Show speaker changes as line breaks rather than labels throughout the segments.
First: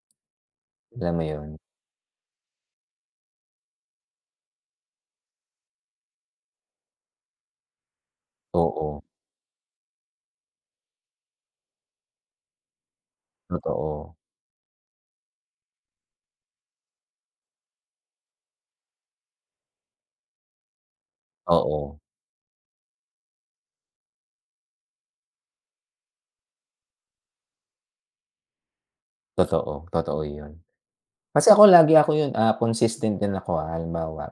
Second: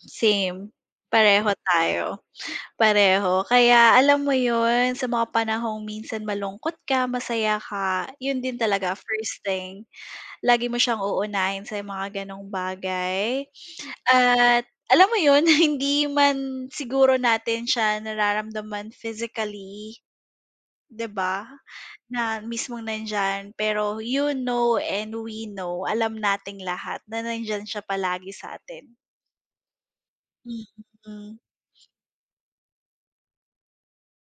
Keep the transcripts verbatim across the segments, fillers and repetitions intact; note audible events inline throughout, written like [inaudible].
Same.
Alam mo
Pareho
yun?
tayo, pareho. Kaya alam mo ’yon, sa mga panahong minsan malungkot ka, masaya ka, 'yon din talaga
Oo.
first thing. Lagi mo siyang uunahin sa mga gano'ng bagay
Totoo.
at alam mo ’yon, [chuckles] hindi man siguro natin siya nararamdaman physically, di ba?
Oo.
Na mismong nandiyan, pero you know and we know, alam nating lahat na nandiyan siya palagi sa atin.
Totoo. Totoo ’yon.
Mm.
Kasi ako lagi ako ’yon, ah, consistent din ako, ah, halimbawa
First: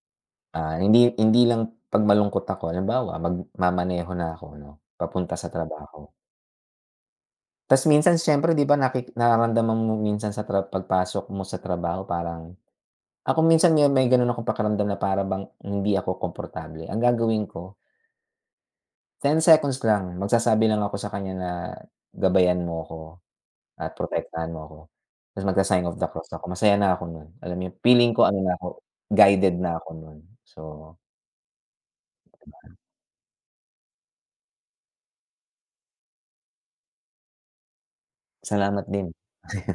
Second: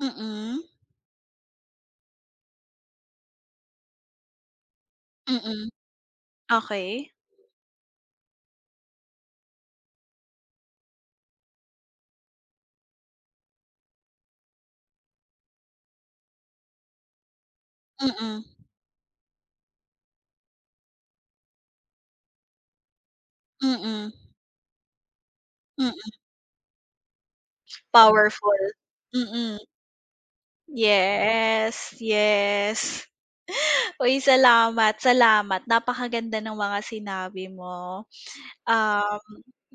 Mm.
ah, hindi hindi lang 'pag malungkot ako. Halimbawa, magmamaneho na ako 'no, papunta sa
Mm.
trabaho.
Okey.
Ta's minsan siyempre, di ba, naki nararamdaman mo minsan sa tra pagpasok mo sa trabaho parang ako minsan me may gano'n akong pakiramdam na para bang hindi ako komportable. Ang gagawin ko
Mm.
ten seconds lang, magsasabi lang ako sa kanya na gabayan mo ako at
Mm.
protektahan mo ako. Tapos magsa-sign
Mm.
of the cross ako, masaya na ako no'n. Alam yung feeling ko ano
Powerful,
na ako, guided
mm.
na ako no'n. So
Yes,
'di ba.
yes. Uy, salamat, salamat, napakaganda ng mga sinabi mo.
Salamat din.
Um,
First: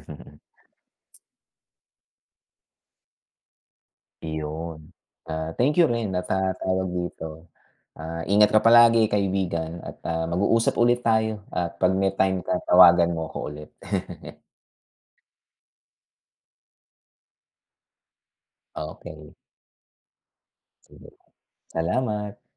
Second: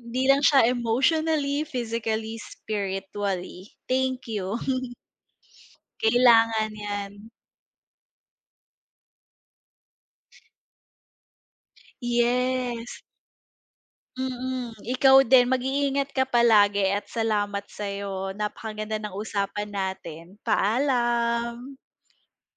hindi lang siya emotionally, physically, spiritually. Thank you.
Iyon.
[chuckles]
Ah, thank you rin at, ah,
Kailangan
tawag
'yan.
dito? Ah, ingat ka palagi kaibigan at, ah, mag-uusap ulit tayo. At 'pag may time ka
Yes.
tawagan mo ako ulit. [chuckles]
Mm. Ikaw din, mag-iingat ka palagi at salamat sa'yo. Napakaganda ng
Okey.
usapan natin.
Sige lang.
Paalam.
Salamat